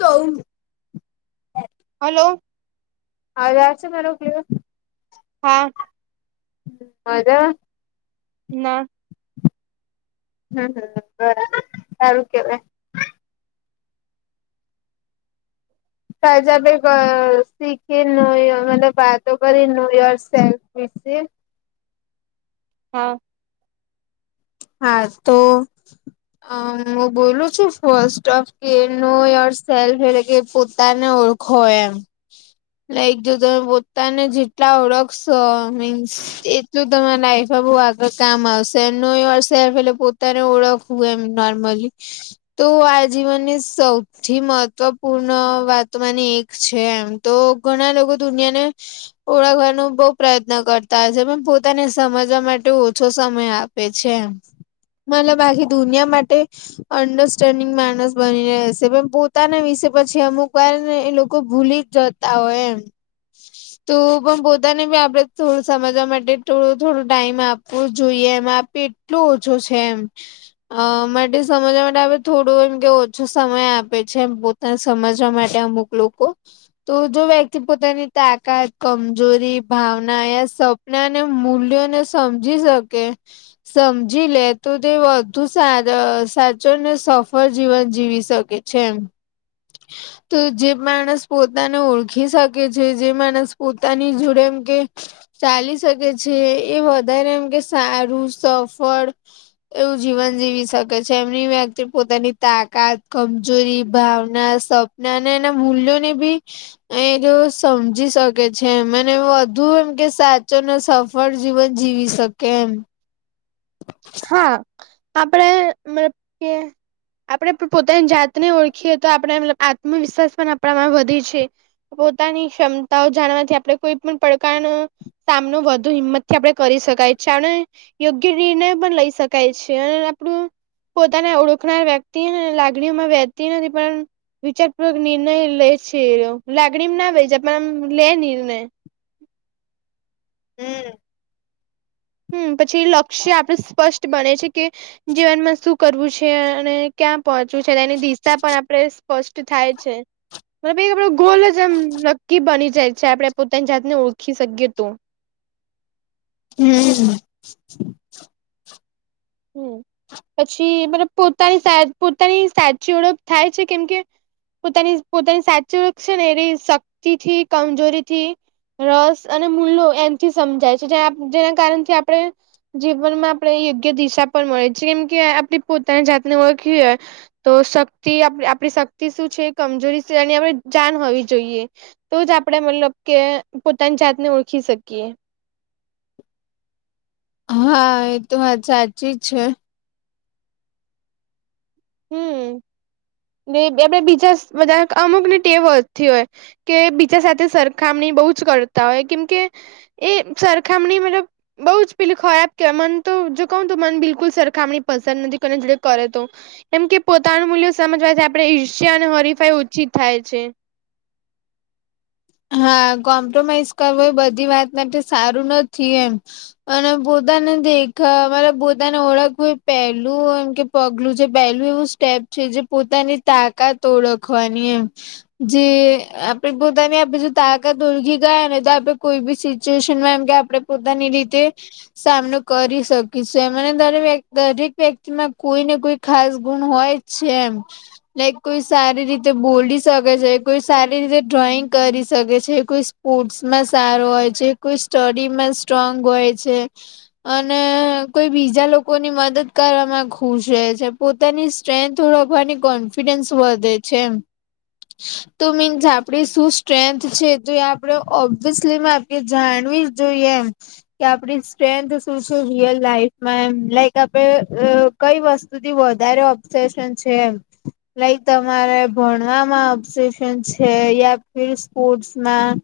તો હલો. અવાજ આવે છે, મારો સ્પષ્ટ. હા. [unintelligible] ના. હમ, હમ. બરાબર સારું કહેવાય. [unintelligible] હા. હા તો હા હું બોલું છું, ફ ઓફ કે નો સલ્ફ ને કે પોતાને ઓળખ ઓળખો એમ લાઈક જો તમે પોતાને જેટલા ઓળખ મીન્સ એટલું તમારા લાઈફમાં બહુ આગળ કામ આવશે નૈ એ વર્ષ પહેલે પોતાને ઓળખવું એમ નર્મલી તો આ જીવનની સૌથી મહત્વપૂર્ણ વાતોમાં ને એક છે, એમ. તો ઘણા લોકો દુનિયાને ઓળખવાનો બહુ પ્રયત્ન કરતા હોય છે, પણ પોતાને સમજવા માટે ઓછો સમય આપે છે. મને બાકી દુનિયા માટે. અંડરસ્ટેન્ડિંગ માણસ બની રહેશે પણ પોતાના વિશે પછી અમુક વાર ને એ લોકો ભૂલી જ તા હોય એમ. તો પણ પોતાને બી આપણે થોડું સમજવા માટે થોડું થોડો ટાઈમ આપવું જોઈએ એમ આપીએ. કેટલું ઓછો છે, એમ. અ માટે સમજવા માટે આપ થોડો એમ કે ઓછો સમય આપે છે, એ. [unintelligible] સમજવા માટે અમુક લોકો તો જો વ્યક્તિ પોતાની તાકાત કમજોરી ભાવના યા સપ અને મૂલ્યોને સમજી શકે. સમજી લે તો તે વધુ સ સાચો ને સફળ જીવન જીવી શકે છે એમ. [unintelligible] તો જે માણસ પોતાને ઓળખી શકે છે, જે માણસ પોતાની જોડે એમ કે. ચાલી શકે છે, એ વધારે એમ કે સારું સફળ. એવું જીવન જીવી શકે છે, એમની વ્યક્તિ પોતાની તાકાત કમજોરી ભાવના સ પના નાના મૂલ્યોને બી. [unintelligible] એ જો સમજી છે, મને એમ કે સાચો ને સ ફળ જીવન જીવી શકે એમ. હા આપડે [unintelligible] આપડે પોતાની જાતને ઓળખીએ તો આપણે આત્મવિશ્વાસ પણ આપણામાં વધે છે. પોતાની ક્ષમતાઓ જાણવાથી આપડે કોઈ પણ પડકાર [unintelligible] સામનો વધુ હિંમત થી આપડે કરી શકાય છીએ આપણે યોગ્ય. નિર્ણયો પણ લઈ શકાય છે, અને આપણું. પોતાને ઓળખનાર વ્યક્તિ લાગણીઓમાં વહેતી નથી પણ. વિચારપૂર્વક નિર્ણય લે છે લાગણી માં ન વાઈ જા પણ આમ લે નિર્ણય. હમ હમ પછી લક્ષ્ય આપડે સ્પષ્ટ બને કે જીવનમાં શું કરવું છે, અને. ક્યાં પહોંચવું છે, તેની દિશા પણ આપણે સ્પષ્ટ થાય છે. મતલબ એક આપડે ગોલ જ એમ નક્કી બની જાય છે આપડે પોતાની ઓળખી શકીએ તો. હમ. હમ પછી મતલબ પોતાની શાયદ પોતાની સાચી ઓળખ થાય છે કેમ કે પોતાની પોતાની સાચી ઓળખ છે ને એની શક્તિ થી કમજોરી થી રસ અને મૂલો એમથી સમજાય છે જેના કારણથી આપણે જીવનમાં આપણે યોગ્ય દિશા પણ મળે છે કેમ કે આપણે પોતાની જાતને ઓળખવી હોય તો શક્તિ આપણી આપણી શક્તિ શું છે કમજોરી શું એની આપણે જાન હોવી જોઈએ. તો જ આપણેે મતલબ કે પોતાની જાતને ઓળખી શકીએ. હા, એ તો વાત સાચી જ છે. હમ [inaudible] ને એટલે બીજા બધા અમુક ને ટેવ હો થી હોય કે બીજા સાથે સરખામણી બહુ જ કરતા હોય કેમકે એ સરખામણી મતલબ બઉ જ પેલી ખરાબ કેવાય મન તો જો કહ તો મન બિલકુલ સરખામણી પસંદ નથી કોને જોડે કરે તો. કેમકે પોતાનું મૂલ્ય સમજવાથી આપણે ઈર્ષ્યા અને હરીફાઈ ઓછી થાય છે. હા, કોમ્પ્રોમાઈઝ કરવો એ બધી વાત માટે સારું નથી એમ. અને પોતાનું દેખા મરે પોતાને ઓળખવું પેલું એમ કે પગલું જે પહેલું એવું સ્ટેપ છે જે પોતાની તાકાત ઓળખવાની એમ જે આપડી પોતાની આપે તાકત [unintelligible] ગયા તો આપણે કોઈ બી સિચ્યુએશનમાં એમ કે આપડે પોતાની રીતે સામનો કરી શકીશું. દરેક વ્યક્તિમાં કોઈ ને કોઈ ખાસ ગુણ હોય છે એમ. લાઈક કોઈ સારી રીતે બોલી શકે છે, કોઈ સારી રીતે ડ્રોઈંગ કરી શકે છે, કોઈ સ્પોર્ટ્સમાં સારો હોય છે. કોઈ સ્ટડીમાં સ્ટ્રોંગ હોય છે. અને કોઈ બીજા લોકોની મદદ કરવામાં ખુશ રહે છે. પોતાની સ્ટ્રેન્થ ઓળખવાની કોન્ફિડન્સ વધે છે એમ. તો મીન્સ આપણે સુ સ સ્ટ્રેન્થ છે, તો એ આપણે ઓબ્વિયસલી આપ જાણવી જ જોઈએ એમ. કે આપડી સ્ટ્રેન્થ શું શું રીઅલ લાઈફમાં એમ લાઈક આપણે કઈ વસ્તુથી વધારે ઓપસેશન છે એમ લાઈક તમારે ભણવામાં ઓબ્સેસન છે યા ફિલ્ડ સ્પોર્ટ્સમાં,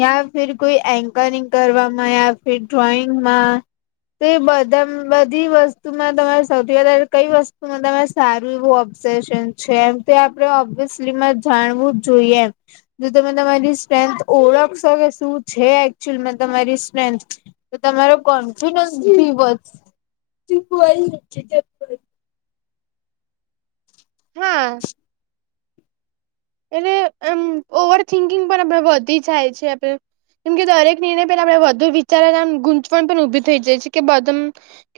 યા ફિર કોઈ એન્કરિંગ કરવામાં, યા ફિર ડ્રોઈંગમાં, તો એ બધા બધી વસ્તુમાં તમારે સૌથી વધારે કઈ વસ્તુમાં તમે સારું એવું ઓબ્ઝેશન છે એમ તે આપણે ઓબ્વિયસલીમાં જાણવું જ જોઈએ એમ જો તમે તમારી સ્ટ્રેન્થ ઓળખશો કે શું છે એકચુઅલમાં તમારી સ્ટ્રેન્થ તો તમારો કોન્ફિડન્સ બી [unintelligible] હા. એટલે એમ ઓવર થિંકિંગ પણ આપડે વધી જાય છે આપડે. કેમ કે દરેક નિર્ણય પેલા આપણે વધુ વિચારવા આમ ગૂચવણ પણ ઉભી થઈ જાય છે કે બધમ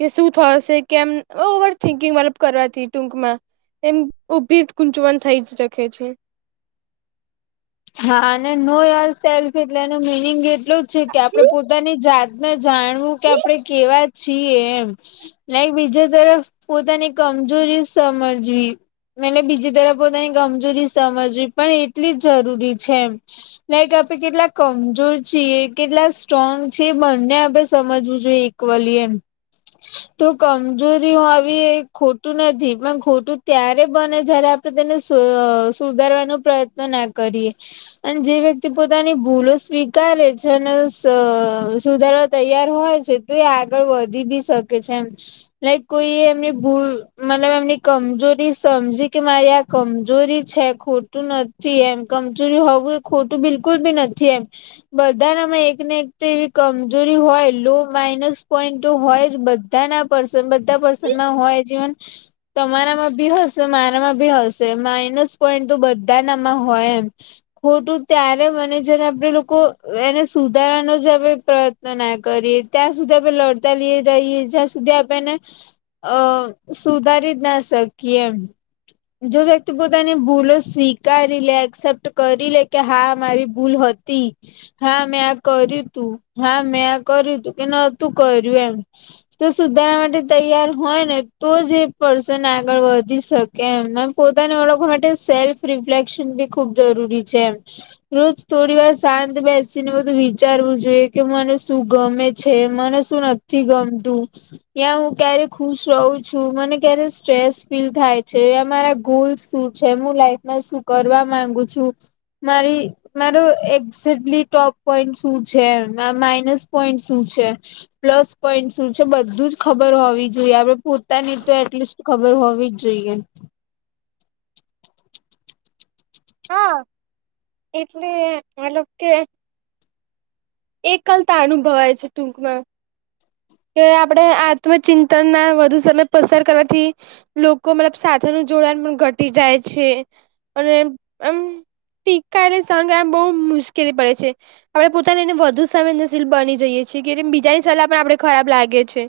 કે શું થશે? કેમ? ઓવર થિકિંગ મતલબ કરવાથી ટૂંકમાં. એમ ઉભી ગૂંચવણ થઈ જ શકે છે. હા, અને નો યોર સેલ્ફ એટલે એનું મિનિંગ એટલું જ છે કે આપણે સાચી પોતાની જાત ને જાણવું કે આપણેે કેવા છીએ એમ. લાઈક બીજા તરફ પોતાની કમજોરીઓ સમજવી. મેંને બીજી તરફ પોતાની કમજોરી સમજવી પણ એટલી જ જરૂરી છે એમ. લાઈક આપણે કેટલા કમજોર છીએ, કેટલા સ્ટ્રોંગ છીએ બંને આપડે સમજવું જોઈએ. ક્વોલિયન તો કમજોરી હોવી એ ખોટું નથી પણ ખોટું ત્યારે બને જ્યારે આપ તેને સુ સુધારવાનો પ્રયત્ન ના કરીએ. અને જે વ્યક્તિ પોતાની ભૂલો સ્વીકારે છે અને સ સુધારવા તૈયાર હોય છે. તે એ આગળ વધી બી શકે છે એમ. લાઈક કોઈ એમની ભૂલ મતલબ એમની કમજોરી સમજી કે મારી આ કમજોરી છે ખોટું નથી એમ. કમજોરી હોવું એ ખોટું બિલકુલ બી નથી એમ. બધાનામાં એકને એક તો એવી કમજોરી હોય લો માઇનસ પોઈન્ટ તો હોય જ બધાના. પર્સન બધા પર્સનમાં હોય જીવન તમારામાં બી હશે મારામાં બી હશે. માઇનસ પોઈન્ટ તો બધાનામાં હોય એમ. ખોટું ત્યારે બને જ્યારે આપણે લોકો એને સુધારવાનો જ આપણે પ્રય તો ના કરીએ ત્યાં સુધી આપણે લડતા લઈએ રહીએ જ્યાં સુધી આપણને અ સુધારી જ ના શકીએ એમ. જો વ્યક્તિ પોતાની ભૂલો સ્વીકારી લે એક્સેપ્ટ કરી લે કે હા મારી ભૂલ હતી. હા મેં આ કર્યું તું હા મેં આ કર્યું તું કે નતું કર્યું એમ. તો સુધારા માટે તૈયાર હોય ને તો જ એ પર્સન આગળ વધી શકે કેમ એમ પોતાને ઓળખ માટે સેલ્ફ રિફ્લેક્શન બી ખુબ જરૂરી છે એમ રોજ થોડી વાર શાંત બેસીને બધું વિચારવું જોઈએ કે મને શું ગમે છે મને શું નથી ગમતું યા હું ક્યારે ખુશ રહું છું મને ક્યારે સ્ટ્રેસ ફીલ થાય છે યા મારા ગોલ્સ શું છે હું લાઈફમાં શું કરવા માંગુ છું મારી મારો એક્ઝેટલી ટોપ પોઈન્ટ શું છે માઇનસ પોઈન્ટ શું છે. પ્લસ પોઈન્ટ શું છે બધું જ ખબર હોવી જોઈએ આપડે પોતાની તો એટલીસ્ટ ખબર જ હોવી જ જોઈએ. હા એટલે એ મતલબ કે એકલતા અનુભવાય છે ટૂંકમાં કે આપણે આત્મચિંતન ના વધુ સમય પસાર કરવાથી લોકો મતલબ સાથેનું જોડાણ પણ ઘટી જાય છે અને આમ ટીકાને સંગ આમ બહુ મુશ્કેલી પડે છે આપડે પોતાનીને વધુ સંવેદનશીલ બની જઈએ છીએ કે બીજાની સલાહ પણ આપડે ખરાબ લાગે છે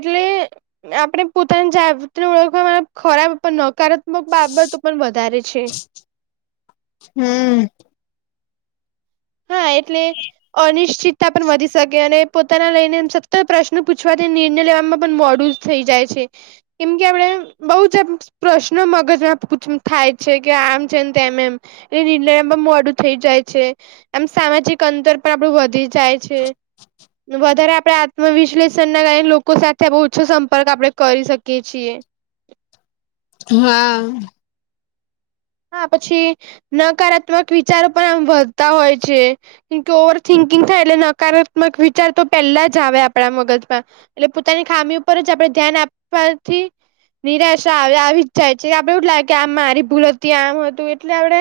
એટલે આપણે પોતાની જાતને ઓળખવા માં ખરાબ પણ નકારાત્મક બાબતો પણ વધારે છે હમમ હા એટલે અનિશ્ચિતતા પણ વધી શકે અને પોતાના લઈને સતત પ્રશ્નો પૂછવાથી નિર્ણય લેવામાં પણ મોડું થઈ જાય છે કેમ કે આપડે બહુ જ આમ પ્રશ્ન મગજમાં પુંછું થાય છે કે આમ છે ને તેમ એમ એ નિર્ણયમાં મોડું થઇ જાય છે એમ સામાજિક અંતર પણ આપણું વધી જાય છે વધારે આપડે આત્મવિશ્લેષણ ના કારણે લોકો સાથે બહુ ઓછો સંપર્ક આપડે કરી શકીએ છીએ હા. આ હા પછી નકારાત્મક વિચારો પણ આમ વધતા હોય છે કે ઓવર થિંકિંગ થાય એટલે નકારાત્મક વિચાર તો પહેલા જ આવે આપણા મગજમાં એટલે પોતાની ખામી ઉપર જ આપડે ધ્યાન આપવાથી નિરાશા આવે આવી જ જાય છે આપડે એવું લાગે કે આમ મારી ભૂલ હતી આમ હતું એટલે આપડે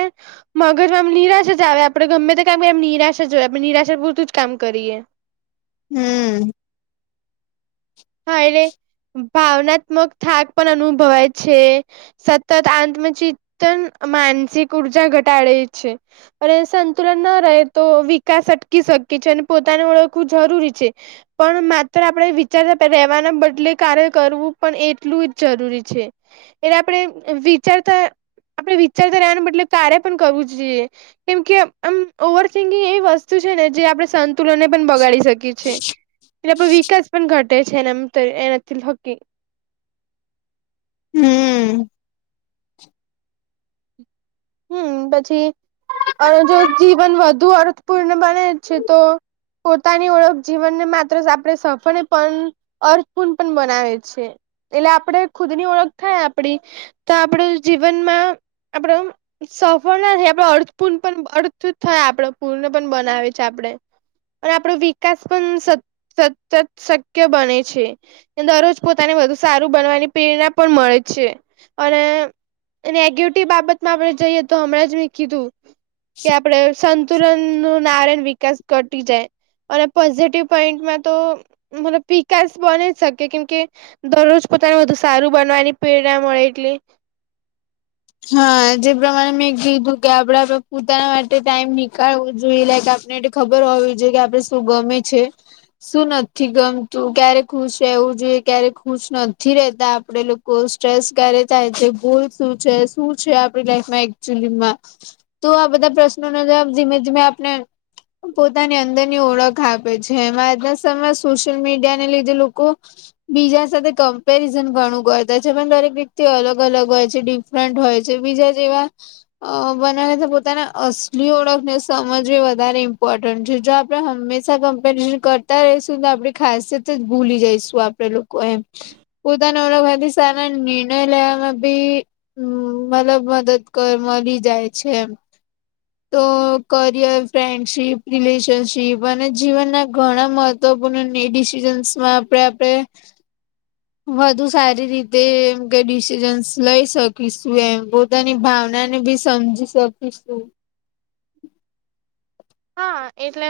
મગજમાં આમ નિરાશા જ આવે આપડે ગમે તે કામ કરીએ એમ નિરાશા જ જોય આપણે નિરાશા પૂરતું જ કામ કરીએ હમમ હા એટલે ભાવનાત્મક થાક પણ અનુભવાય છે સતત આત્મચિંતન માનસિક ઉર્જા ઘટાડે છે. અને સંતુલન ના રહે તો વિકાસ અટકી શકે છે. અને પોતાને ઓળખવું જરૂરી છે. પણ માત્ર આપડે વિચારતા રેવાના બદલે કાર્ય કરવું પણ એટલું જ જરૂરી છે. એટલે આપણે વિચારતા આપણે વિચારતા રહેવાનો મતલબ કાર્ય પણ કરવું જ જોઈએ. કેમ કે આમ ઓવર થિંકિંગ એવી વસ્તુ છે ને જે આપણે તુલને પણ બગાડી શકી છે. એટલે આપડો વિકાસ પણ ઘટે છે એન એના થકી હમમ હમ પછી [unintelligible] જો જીવન વધુ અર્થપૂર્ણ બને છે તો પોતાની ઓળખ જીવનને માત્ર આપણે સફળ પણ અર્થપૂર્ણ પણ બનાવે છે એટલે આપણે ખુદની ઓળખ થાય આપડી. તો આપણું જીવનમાં આપણો સફળ ના થાય આપડે અર્થપૂર્ણ પણ અર્થ થાય આપડે પૂર્ણ પણ બનાવે છે. આપડે અને આપણો વિકાસ પણ સત સતત શક્ય બને છે. દરરોજ પોતાને વધુ સારું બનવાની પ્રેરણા પણ મળે છે અને [unintelligible] બાબત માં આપણે જઈએ તો હમણાં જ મેં કીધું કે, આપડે સંતુલનનો નારણ વિકાસ [unintelligible] જાય અને પોઝિટિવ પોઈન્ટમાં તો પીકાશ બની શકે કેમ કે દરરોજ પોતાનું વધુ સારું બનવાની પ્રેરણા મળે એટલે હા જે પ્રમાણે મેં કીધું કે આપડા પોતાના માટે ટાઈમ નીકળવો જોઈએ [unintelligible] ખબર હોવી જો કે આપડે શું ગમે છે. શું નથી ગમતું ક્યારે ખુશ રહેવું જોઈએ, ક્યારે ખુશ નથી રહેતા આપડે લોકો કોઈ સ્ટ્રેસ ગ્યારે થાય છે, જે ગોલ શું છે, શું છે? આપણી લાઈફમાં એકચુલીમાં તો આ બધા પ્રશ્નોના જવાબ ધીમે-ધીમે આપણે પોતાની અંદરની ઓળખ આપે છે. એમાં આજના સમયમાં સોશિયલ મીડિયાના ને લીધે લોકો બીજા સાથે કમ્પેરિઝન ઘણું કરતા છે, પણ દરેક વ્યક્તિ અલગ અલગ હોય છે. હોય છે બીજા જેવા અ બનાવી તો પોતાના અસલી ઓળખને સમજવી વધારે ઇમ્પોર્ટન્ટ છે જો આપ આપણે હંમેશા કમ્પેરિઝન કરતા રહીશું તો આપણી ખાસિયત જ ભૂલી જઈશું. આપડે લોકો એમ [unintelligible] નિર્ણય લેવામાં ભી હમ મતલબ મદદ કર મળી જાય છે એમ તો કરિયર ફ્રેન્ડશીપ રિલેશનશીપ અને જીવનના ઘણા મ તો ડિસિઝન્સમાં આપણે આપણે વધુ સારી રીતે એમ કે ડિસિઝન્સ લઈ શકીશું? એમ બ પોતાની ભાવના ને બી સમજી શકી શું. હા એટલે